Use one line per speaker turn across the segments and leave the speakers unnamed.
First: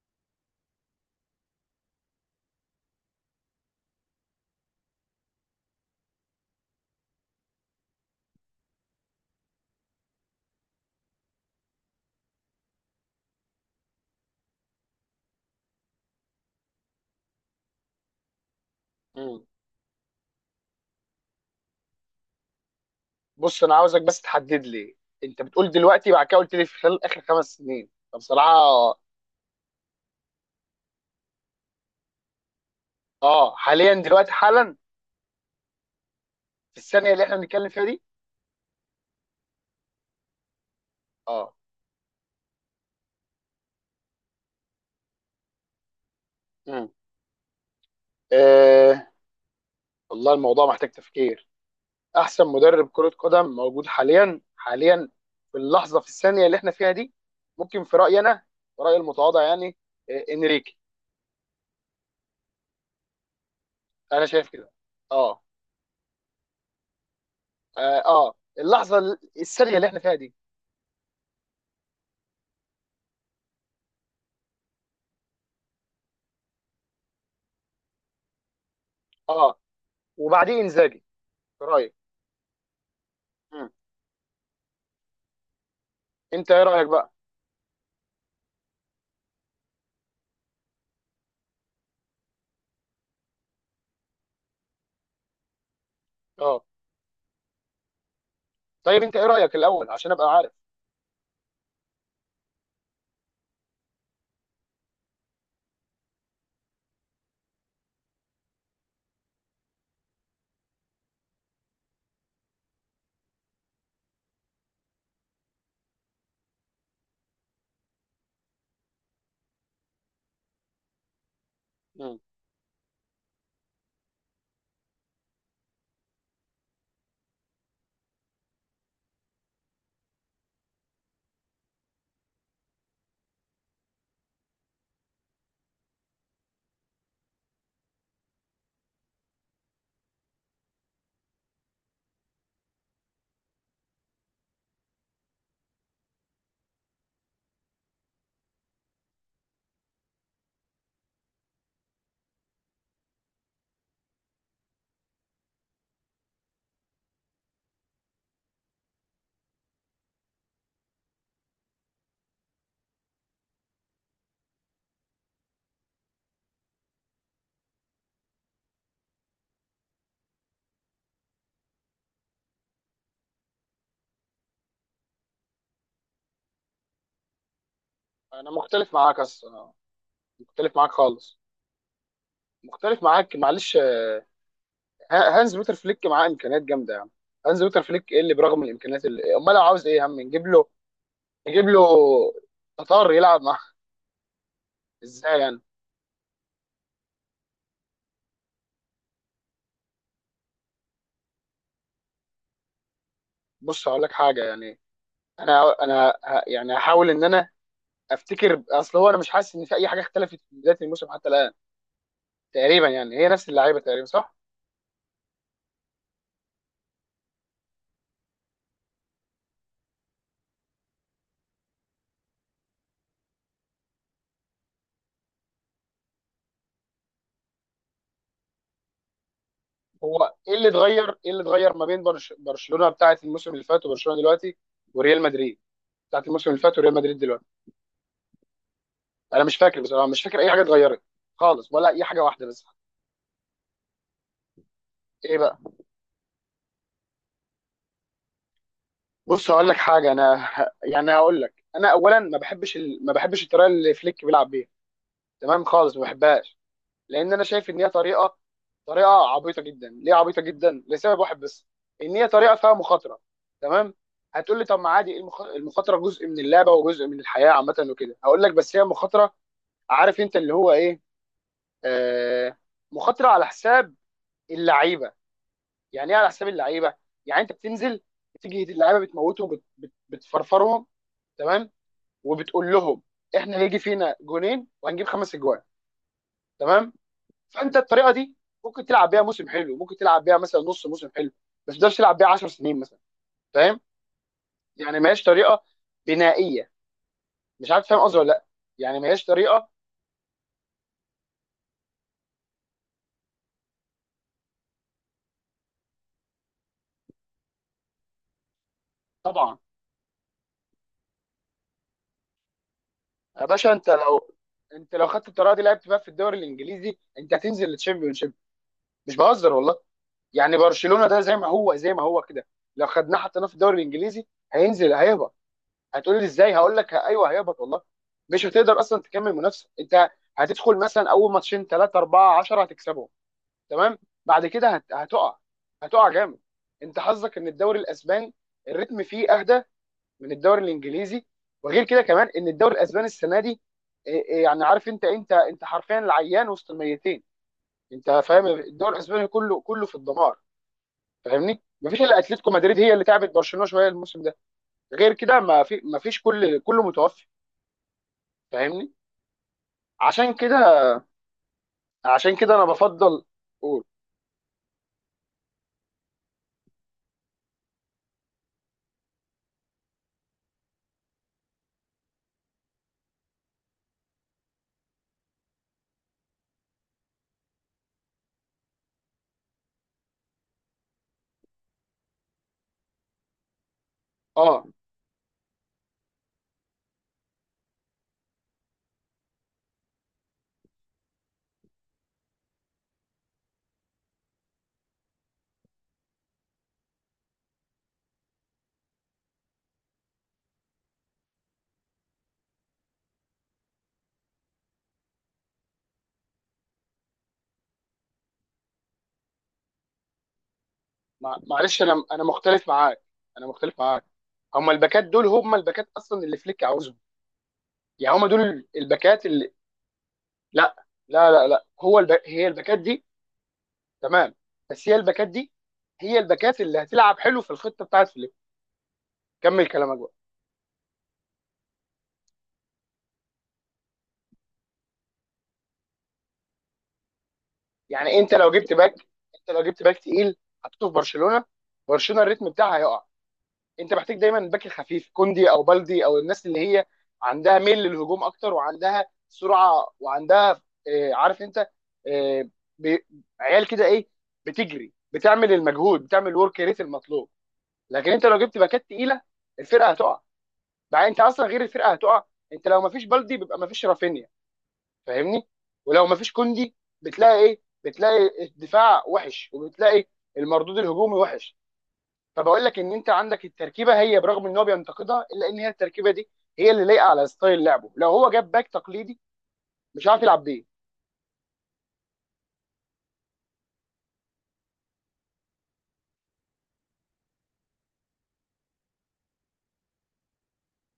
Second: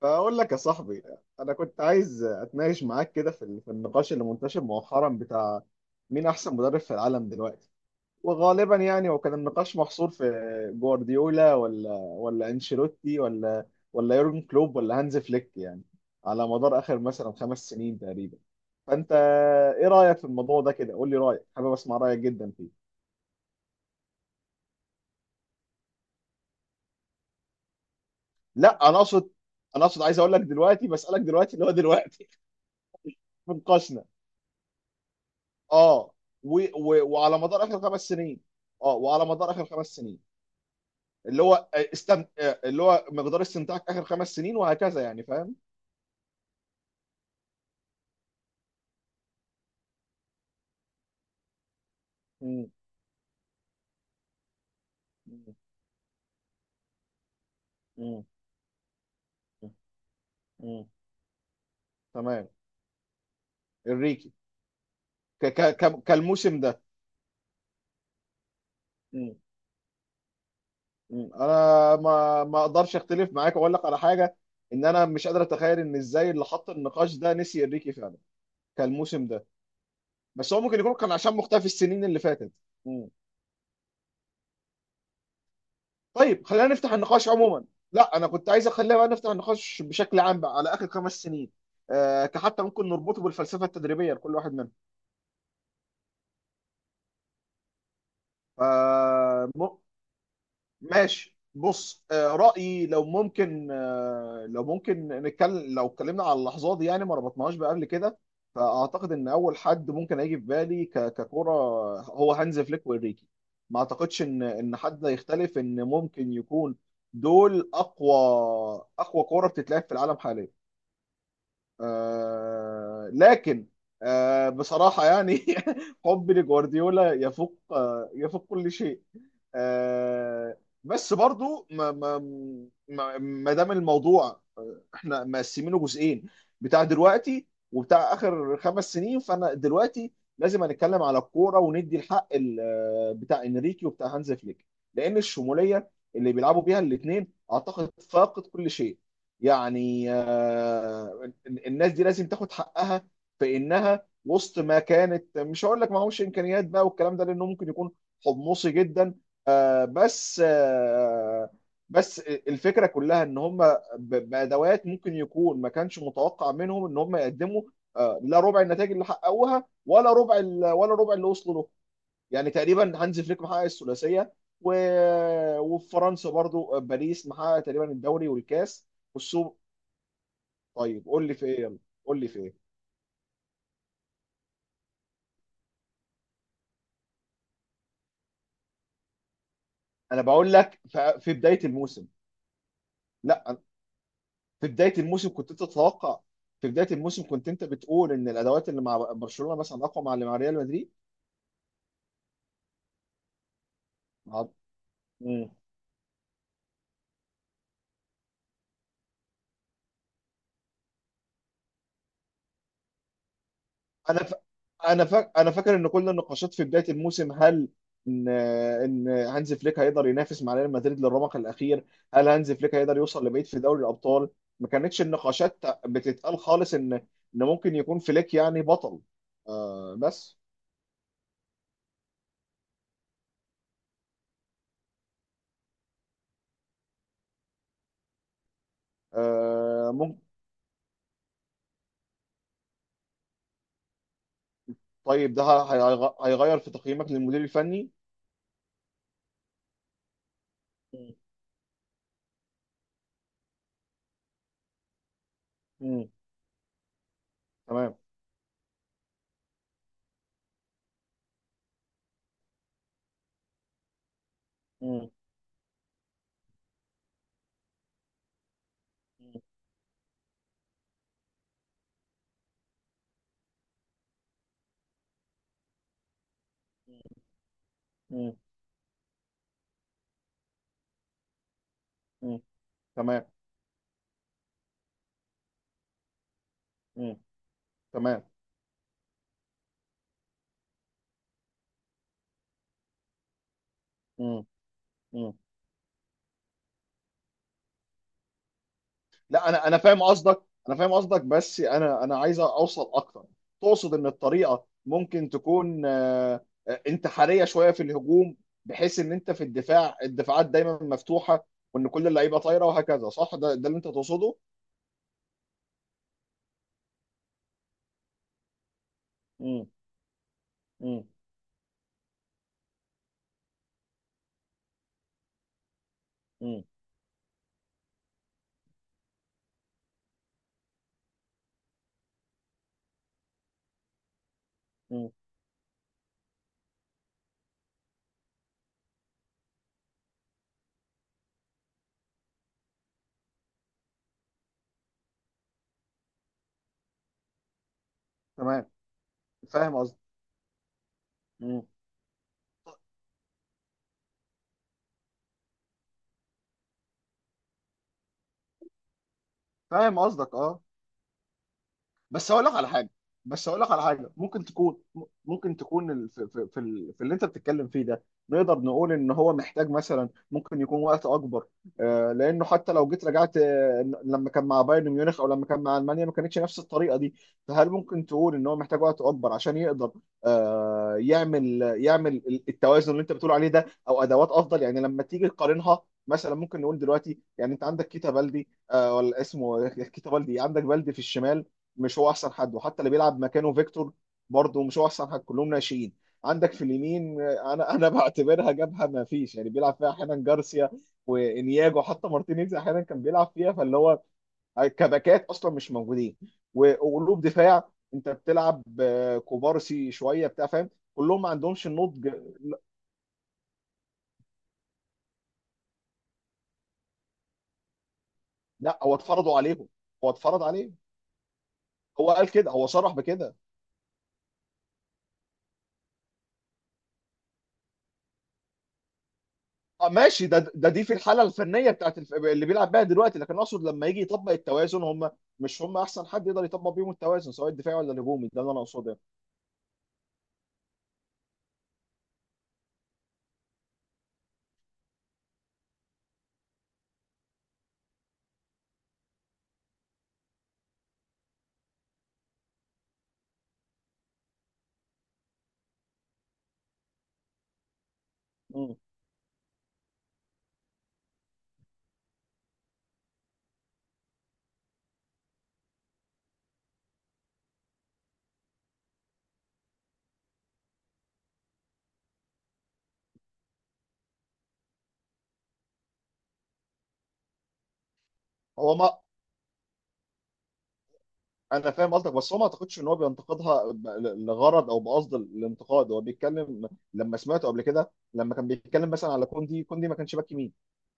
فأقول لك يا صاحبي، أنا كنت عايز أتناقش معاك كده في النقاش اللي منتشر مؤخرا بتاع مين أحسن مدرب في العالم دلوقتي. وغالبا وكان النقاش محصور في جوارديولا ولا أنشيلوتي ولا يورجن كلوب ولا هانز فليك، يعني على مدار آخر مثلا خمس سنين تقريبا. فأنت
مم.
إيه رأيك في الموضوع ده؟ كده قول لي رأيك، حابب أسمع رأيك جدا فيه.
بص انا عاوزك بس تحدد لي. انت بتقول دلوقتي، بعد كده قلت لي في خلال اخر خمس سنين.
لا
فبصراحه
أنا أقصد، أنا أقصد عايز أقول لك دلوقتي، بسألك دلوقتي، اللي هو دلوقتي في
اه حاليا
نقاشنا.
دلوقتي حالا،
اه، و...
في
و...
الثانيه اللي احنا
وعلى مدار
بنتكلم
اخر
فيها
خمس
دي.
سنين. اه وعلى مدار اخر خمس سنين، اللي
اه.
هو اللي هو مقدار استمتاعك اخر خمس سنين وهكذا، يعني فاهم؟
مم. آه، والله الموضوع محتاج تفكير. احسن
مم.
مدرب كره قدم موجود حاليا حاليا،
مم.
في اللحظه في الثانيه اللي احنا فيها دي، ممكن في رايي
مم.
انا، رايي المتواضع يعني، آه انريكي.
مم. تمام.
انا
الريكي.
شايف كده. اه.
كالموسم ده.
اه، آه. اللحظه
مم.
الثانيه اللي احنا فيها دي.
مم. انا ما اقدرش اختلف معاك واقول لك على حاجه، ان انا مش قادر اتخيل ان ازاي اللي حط النقاش ده نسي الريكي فعلا كالموسم ده.
اه،
بس
وبعديه
هو ممكن يكون
انزاجي
كان عشان
في
مختفي
رايي.
السنين اللي فاتت. طيب
انت ايه
خلينا
رايك
نفتح
بقى؟
النقاش عموما. لا انا كنت عايز اخليها بقى، نفتح النقاش بشكل عام بقى على اخر خمس سنين. كحتى ممكن نربطه بالفلسفه التدريبيه لكل واحد
اه، طيب انت ايه رايك
منهم.
الاول عشان ابقى عارف؟
ماشي، بص، رأيي لو ممكن، لو ممكن نتكلم، لو اتكلمنا على اللحظات دي يعني ما ربطناهاش بقى قبل كده. فأعتقد إن أول حد ممكن هيجي في بالي ككرة هو هانز فليك وإنريكي. ما أعتقدش إن حد يختلف إن ممكن يكون دول أقوى، أقوى كرة بتتلعب في العالم حاليا.
مم.
آه لكن، آه بصراحة يعني حبي لجوارديولا يفوق، آه يفوق كل شيء. آه بس برضو ما دام الموضوع، احنا مقسمينه جزئين، بتاع دلوقتي وبتاع اخر خمس سنين. فانا دلوقتي لازم هنتكلم على الكورة وندي الحق بتاع انريكي وبتاع هانز فليك، لان الشمولية اللي بيلعبوا بيها الاثنين اعتقد فاقت كل شيء. يعني الناس دي لازم تاخد حقها، في انها وسط ما كانت، مش هقول لك معهوش امكانيات بقى والكلام ده لانه ممكن يكون حمصي جدا. آه، بس آه، بس الفكره كلها ان هم بادوات ممكن يكون ما كانش متوقع منهم ان هم يقدموا لا ربع النتائج اللي حققوها، ولا ربع اللي وصلوا له. يعني تقريبا هانز فليك محقق الثلاثيه، وفي فرنسا برضو، باريس محقق تقريبا الدوري
انا
والكاس
مختلف معاك أص...
والسوبر.
آه، مختلف معاك
طيب قول لي
خالص.
في ايه، يلا قول لي في ايه.
مختلف معاك معلش آه، هانز بيتر فليك معاه امكانيات جامده يعني. هانز بيتر فليك ايه اللي برغم الامكانيات، اللي امال لو عاوز ايه يا عم
انا
نجيب
بقول
له،
لك في بدايه
نجيب له
الموسم.
تطار يلعب
لا
معاه.
في بدايه الموسم
ازاي
كنت
يعني؟
انت تتوقع، في بدايه الموسم كنت انت بتقول ان الادوات اللي مع برشلونه مثلا اقوى مع اللي مع ريال مدريد.
بص هقول لك حاجه
مع-
يعني.
مم.
انا يعني هحاول ان انا افتكر. اصل هو انا مش حاسس ان في اي حاجه اختلفت من بدايه الموسم حتى الان، تقريبا يعني هي نفس اللعيبه تقريبا
انا ف...
صح؟
انا فاكر ان كل النقاشات في بدايه الموسم، هل ان هانز فليك هيقدر ينافس مع ريال مدريد للرمق الاخير، هل هانز فليك هيقدر يوصل لبعيد في دوري الابطال. ما كانتش النقاشات بتتقال خالص ان ممكن يكون فليك يعني بطل. آه
هو
بس،
ايه اللي اتغير؟ ايه اللي اتغير ما بين برشلونه بتاعه الموسم اللي فات وبرشلونه دلوقتي، وريال مدريد بتاعه الموسم اللي فات وريال مدريد دلوقتي؟ انا مش فاكر
آه
بصراحه،
ممكن.
مش فاكر اي حاجه اتغيرت خالص، ولا اي حاجه واحده بس.
طيب
ايه
ده
بقى؟
هيغ- هيغير في تقييمك للمدير الفني؟
بص هقول لك حاجه انا. يعني
مم.
هقول لك انا اولا ما بحبش الطريقه اللي فليك بيلعب بيها. تمام خالص، ما
مم.
بحبهاش. لان انا شايف ان هي
تمام.
طريقه، طريقه عبيطه جدا. ليه عبيطه جدا؟ لسبب واحد بس، ان هي طريقه فيها مخاطره. تمام. هتقول لي طب ما
مم.
عادي، إيه المخاطره جزء من اللعبه وجزء من الحياه عامه وكده. هقول لك بس هي مخاطره،
مم.
عارف انت اللي هو ايه، آه، مخاطره على حساب اللعيبه. يعني ايه على حساب اللعيبه؟ يعني انت بتنزل،
مم. مم.
بتيجي اللعيبه بتموتهم، بتفرفرهم، تمام،
مم.
وبتقول لهم
تمام.
احنا هيجي فينا جونين وهنجيب خمس اجوان. تمام.
مم.
فانت الطريقه
تمام.
دي ممكن تلعب بيها موسم حلو، ممكن تلعب بيها مثلا نص موسم حلو، بس ما تقدرش تلعب بيها 10 سنين مثلا. فاهم؟
مم.
يعني ما هياش
مم.
طريقه بنائيه. مش عارف فاهم قصدي ولا لا. يعني ما هياش
لا انا
طريقه.
انا فاهم قصدك، انا فاهم قصدك، بس انا عايز اوصل اكتر. تقصد ان الطريقه ممكن تكون انتحاريه شويه في الهجوم، بحيث ان انت في
طبعا.
الدفاع الدفاعات دايما مفتوحه، وان كل اللعيبه طايره وهكذا، صح؟
يا
ده
باشا
اللي انت
انت لو،
تقصده.
انت لو خدت الطريقه دي لعبت بقى في الدوري الانجليزي، انت هتنزل للتشامبيون شيب. مش بهزر
مم.
والله. يعني
مم.
برشلونه ده زي ما هو زي ما هو كده، لو خدناه حطيناه في الدوري الانجليزي هينزل هيهبط. هتقول لي ازاي؟
مم.
هقول لك ايوه هيهبط والله. مش هتقدر اصلا تكمل منافسه انت. هتدخل مثلا اول ماتشين ثلاثه اربعه 10 هتكسبهم، تمام، بعد كده
مم.
هتقع، هتقع جامد. انت حظك ان الدوري الاسباني الريتم فيه اهدى من الدوري الانجليزي. وغير كده كمان، ان الدوري الاسباني السنه دي، إيه إيه يعني، عارف انت حرفيا العيان وسط الميتين. انت فاهم؟
تمام.
الدوري الاسباني كله
فاهم
كله في الدمار. فاهمني؟
قصدك.
مفيش الا اتلتيكو مدريد هي اللي تعبت برشلونه شويه الموسم ده. غير كده ما فيش، كل كله متوفي. فاهمني؟
فاهم
عشان
قصدك،
كده،
اه. بس
عشان
هقول لك
كده انا
على حاجه،
بفضل.
بس هقول لك على
قول.
حاجه ممكن تكون، ممكن تكون في اللي انت بتتكلم فيه ده، نقدر نقول ان هو محتاج مثلا، ممكن يكون وقت اكبر. آه لانه حتى لو جيت رجعت، آه لما كان مع بايرن ميونخ او لما كان مع المانيا ما كانتش نفس الطريقه دي. فهل ممكن تقول ان هو محتاج وقت اكبر عشان يقدر آه يعمل، التوازن اللي انت بتقول عليه ده، او ادوات افضل؟
اه،
يعني لما تيجي تقارنها مثلا، ممكن نقول دلوقتي، يعني انت عندك كيتا بالدي، آه ولا اسمه كيتا بالدي، عندك بالدي في الشمال، مش هو احسن حد. وحتى اللي بيلعب مكانه فيكتور برضه مش هو احسن حد، كلهم ناشئين. عندك في اليمين، آه، انا انا بعتبرها جبهه ما فيش، يعني بيلعب فيها احيانا جارسيا وانياجو، حتى مارتينيز احيانا كان بيلعب فيها. فاللي هو كباكات اصلا مش موجودين. وقلوب دفاع انت بتلعب، كوبارسي شويه بتاع، فاهم، كلهم ما عندهمش
معلش انا
النضج.
انا مختلف معاك، انا مختلف معاك. هم الباكات دول هم الباكات اصلا اللي فليك عاوزهم. يعني هم دول
لا هو
الباكات
اتفرضوا
اللي،
عليهم، هو اتفرض عليه،
لا لا لا لا،
هو قال
هي
كده، هو
الباكات
صرح
دي.
بكده.
تمام. بس هي الباكات دي، هي الباكات اللي هتلعب حلو في الخطه بتاعت فليك. كمل
اه
كلامك بقى.
ماشي، ده دي في الحاله الفنيه بتاعت اللي بيلعب بيها دلوقتي. لكن اقصد لما يجي يطبق التوازن، هم مش هم احسن حد يقدر يطبق بيهم التوازن، سواء الدفاعي ولا
يعني
الهجومي.
انت
ده اللي
لو
انا
جبت
اقصده
باك،
يعني.
انت لو جبت باك تقيل، حطيته في برشلونه، برشلونه الريتم بتاعها هيقع. انت محتاج دايما باك خفيف، كوندي او بلدي، او الناس اللي هي عندها ميل للهجوم اكتر وعندها سرعه، وعندها آه، عارف انت، آه، بي- عيال كده ايه، بتجري، بتعمل المجهود، بتعمل الورك ريت المطلوب. لكن انت لو جبت
مم.
باكات تقيله، الفرقه هتقع. بقى انت اصلا غير الفرقه هتقع، انت لو مفيش بلدي بيبقى مفيش رافينيا. فاهمني؟ ولو مفيش كوندي، بتلاقي ايه؟ بتلاقي الدفاع وحش، وبتلاقي المردود الهجومي وحش. طب اقول لك ان انت عندك التركيبه، هي برغم ان هو بينتقدها، الا ان هي التركيبه دي هي اللي لايقه على ستايل لعبه. لو هو جاب باك
هو، ما
تقليدي مش عارف يلعب بيه.
انا فاهم قصدك، بس هو ما اعتقدش ان هو بينتقدها لغرض او بقصد الانتقاد، هو بيتكلم. لما سمعته قبل كده لما كان بيتكلم مثلا على كوندي، كوندي ما كانش باك يمين،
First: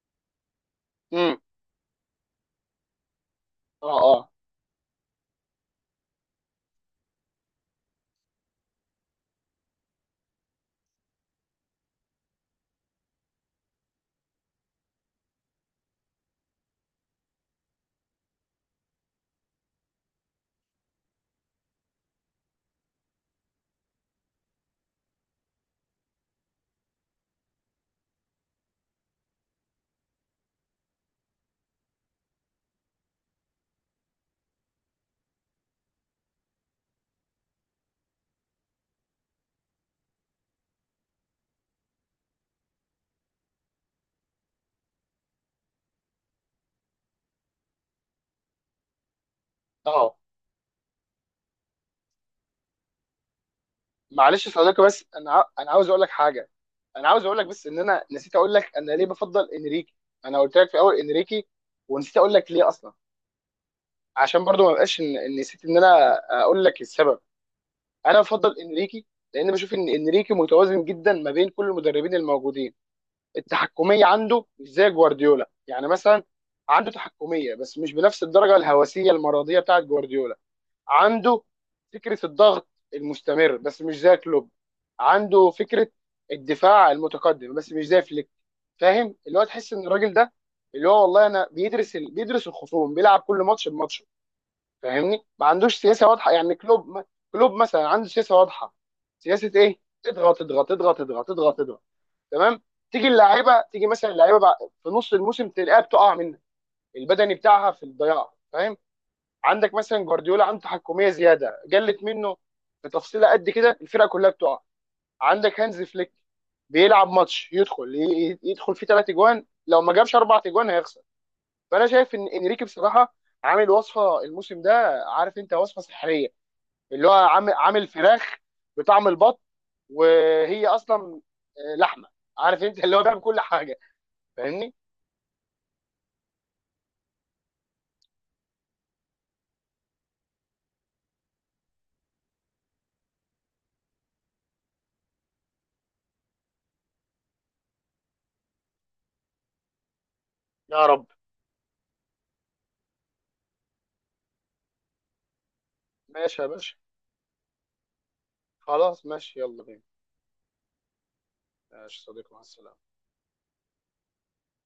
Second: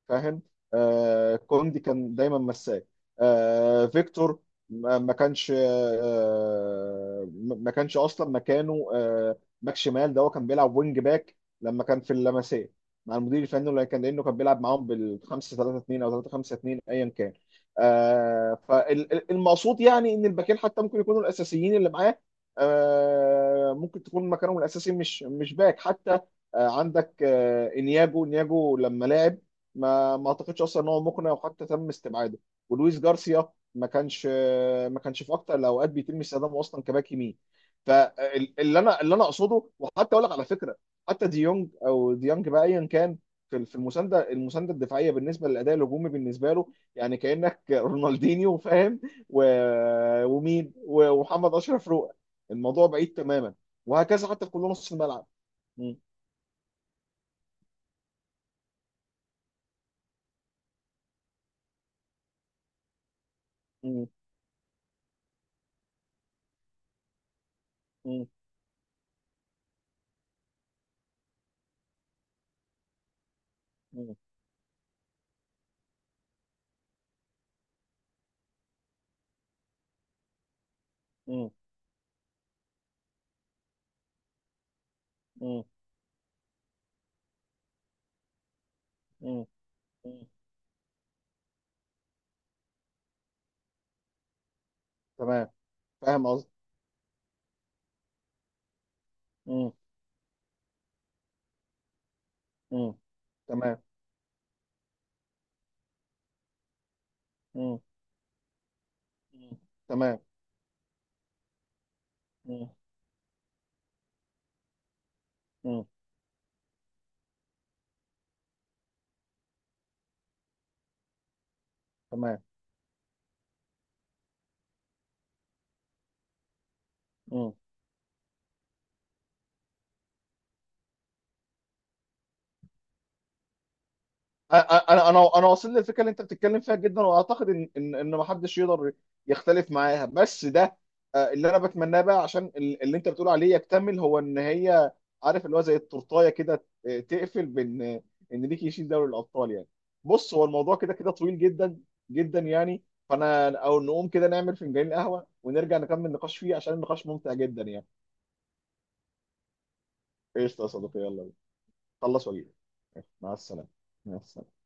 فاهم. آه
امم.
كوندي كان دايما مساك آه
اه. اه.
فيكتور. ما كانش، آه ما كانش اصلا مكانه، آه باك شمال، ده هو كان بيلعب وينج باك، لما كان في اللمسيه مع المدير الفني اللي كان، لانه كان بيلعب معاهم بال 5 3 2 او 3 5 2 ايا كان. آه فالمقصود يعني ان الباكين حتى ممكن يكونوا الاساسيين اللي معاه، آه ممكن تكون مكانهم الاساسي مش باك حتى. آه عندك آه انياجو، انياجو لما لعب ما ما اعتقدش اصلا ان هو مقنع، وحتى تم استبعاده. ولويس جارسيا، ما كانش ما كانش في اكتر الاوقات بيتم استخدامه اصلا كباك يمين. فاللي انا، اللي انا اقصده، وحتى اقول لك على فكره، حتى ديونج او ديانج بقى ايا كان، في المسانده المسانده الدفاعيه بالنسبه للاداء الهجومي بالنسبه له، يعني كانك رونالدينيو، فاهم. و...
اه.
ومين و- ومحمد اشرف روقه، الموضوع بعيد تماما، وهكذا حتى
معلش
في
يا
كل
صديقي،
نص
بس
الملعب.
انا عاوز
م-
اقول لك حاجه، انا عاوز اقول لك بس ان انا نسيت اقول لك انا ليه بفضل انريكي. انا قلت لك في الاول انريكي ونسيت اقول لك ليه اصلا.
م-
عشان برضو ما بقاش إن نسيت ان انا اقول لك السبب. انا
م-
بفضل انريكي لان بشوف ان انريكي متوازن جدا ما بين كل المدربين الموجودين. التحكميه عنده مش زي جوارديولا يعني مثلا، عنده تحكميه بس مش بنفس الدرجه الهوسيه المرضيه بتاعت جوارديولا. عنده
م-
فكره الضغط المستمر بس مش زي كلوب. عنده
م-
فكره الدفاع المتقدم بس مش زي فليك. فاهم؟ اللي هو
م-
تحس ان الراجل
م-
ده، اللي هو والله، انا بيدرس الخصوم، بيلعب كل ماتش بماتشه. فاهمني؟ ما
تمام،
عندوش سياسه
فاهم
واضحه
قصدي.
يعني. كلوب، كلوب مثلا عنده سياسه واضحه. سياسه
مم،
ايه؟ اضغط اضغط اضغط اضغط اضغط اضغط. تمام.
مم،
تيجي اللعيبه،
تمام.
تيجي مثلا اللعيبه في نص الموسم تلاقيها بتقع منك، البدني بتاعها
مم،
في الضياع. فاهم؟
مم،
عندك مثلا
تمام.
جوارديولا عنده تحكميه زياده قلت منه
مم،
في تفصيله قد كده الفرقه كلها بتقع. عندك هانز
مم،
فليك، بيلعب ماتش يدخل يدخل فيه ثلاث اجوان، لو ما جابش اربع اجوان هيخسر. فانا شايف ان
تمام.
انريكي بصراحه عامل وصفه الموسم ده، عارف انت، وصفه سحريه. اللي هو عامل
مم.
عامل فراخ بطعم البط، وهي اصلا آه، لحمه. عارف انت اللي هو بيعمل كل حاجه. فاهمني؟
انا انا انا واصل للفكره اللي انت بتتكلم فيها جدا، واعتقد ان ما حدش يقدر يختلف معاها. بس ده، اللي انا بتمناه بقى عشان اللي انت بتقول عليه يكتمل، هو ان هي، عارف اللي هو زي التورتايه كده، تقفل بان، ان ليك يشيل دوري الابطال يعني. بص هو الموضوع
يا
كده
رب.
كده طويل جدا جدا يعني، فانا او نقوم كده نعمل فنجان قهوه ونرجع نكمل نقاش
ماشي يا
فيه، عشان
باشا.
النقاش ممتع جدا يعني.
خلاص ماشي يلا بينا.
ايش يا صديقي، يلا بينا.
ماشي يا
خلص
صديقي، مع
واجيلك.
السلامة.
مع السلامه. مع السلامه.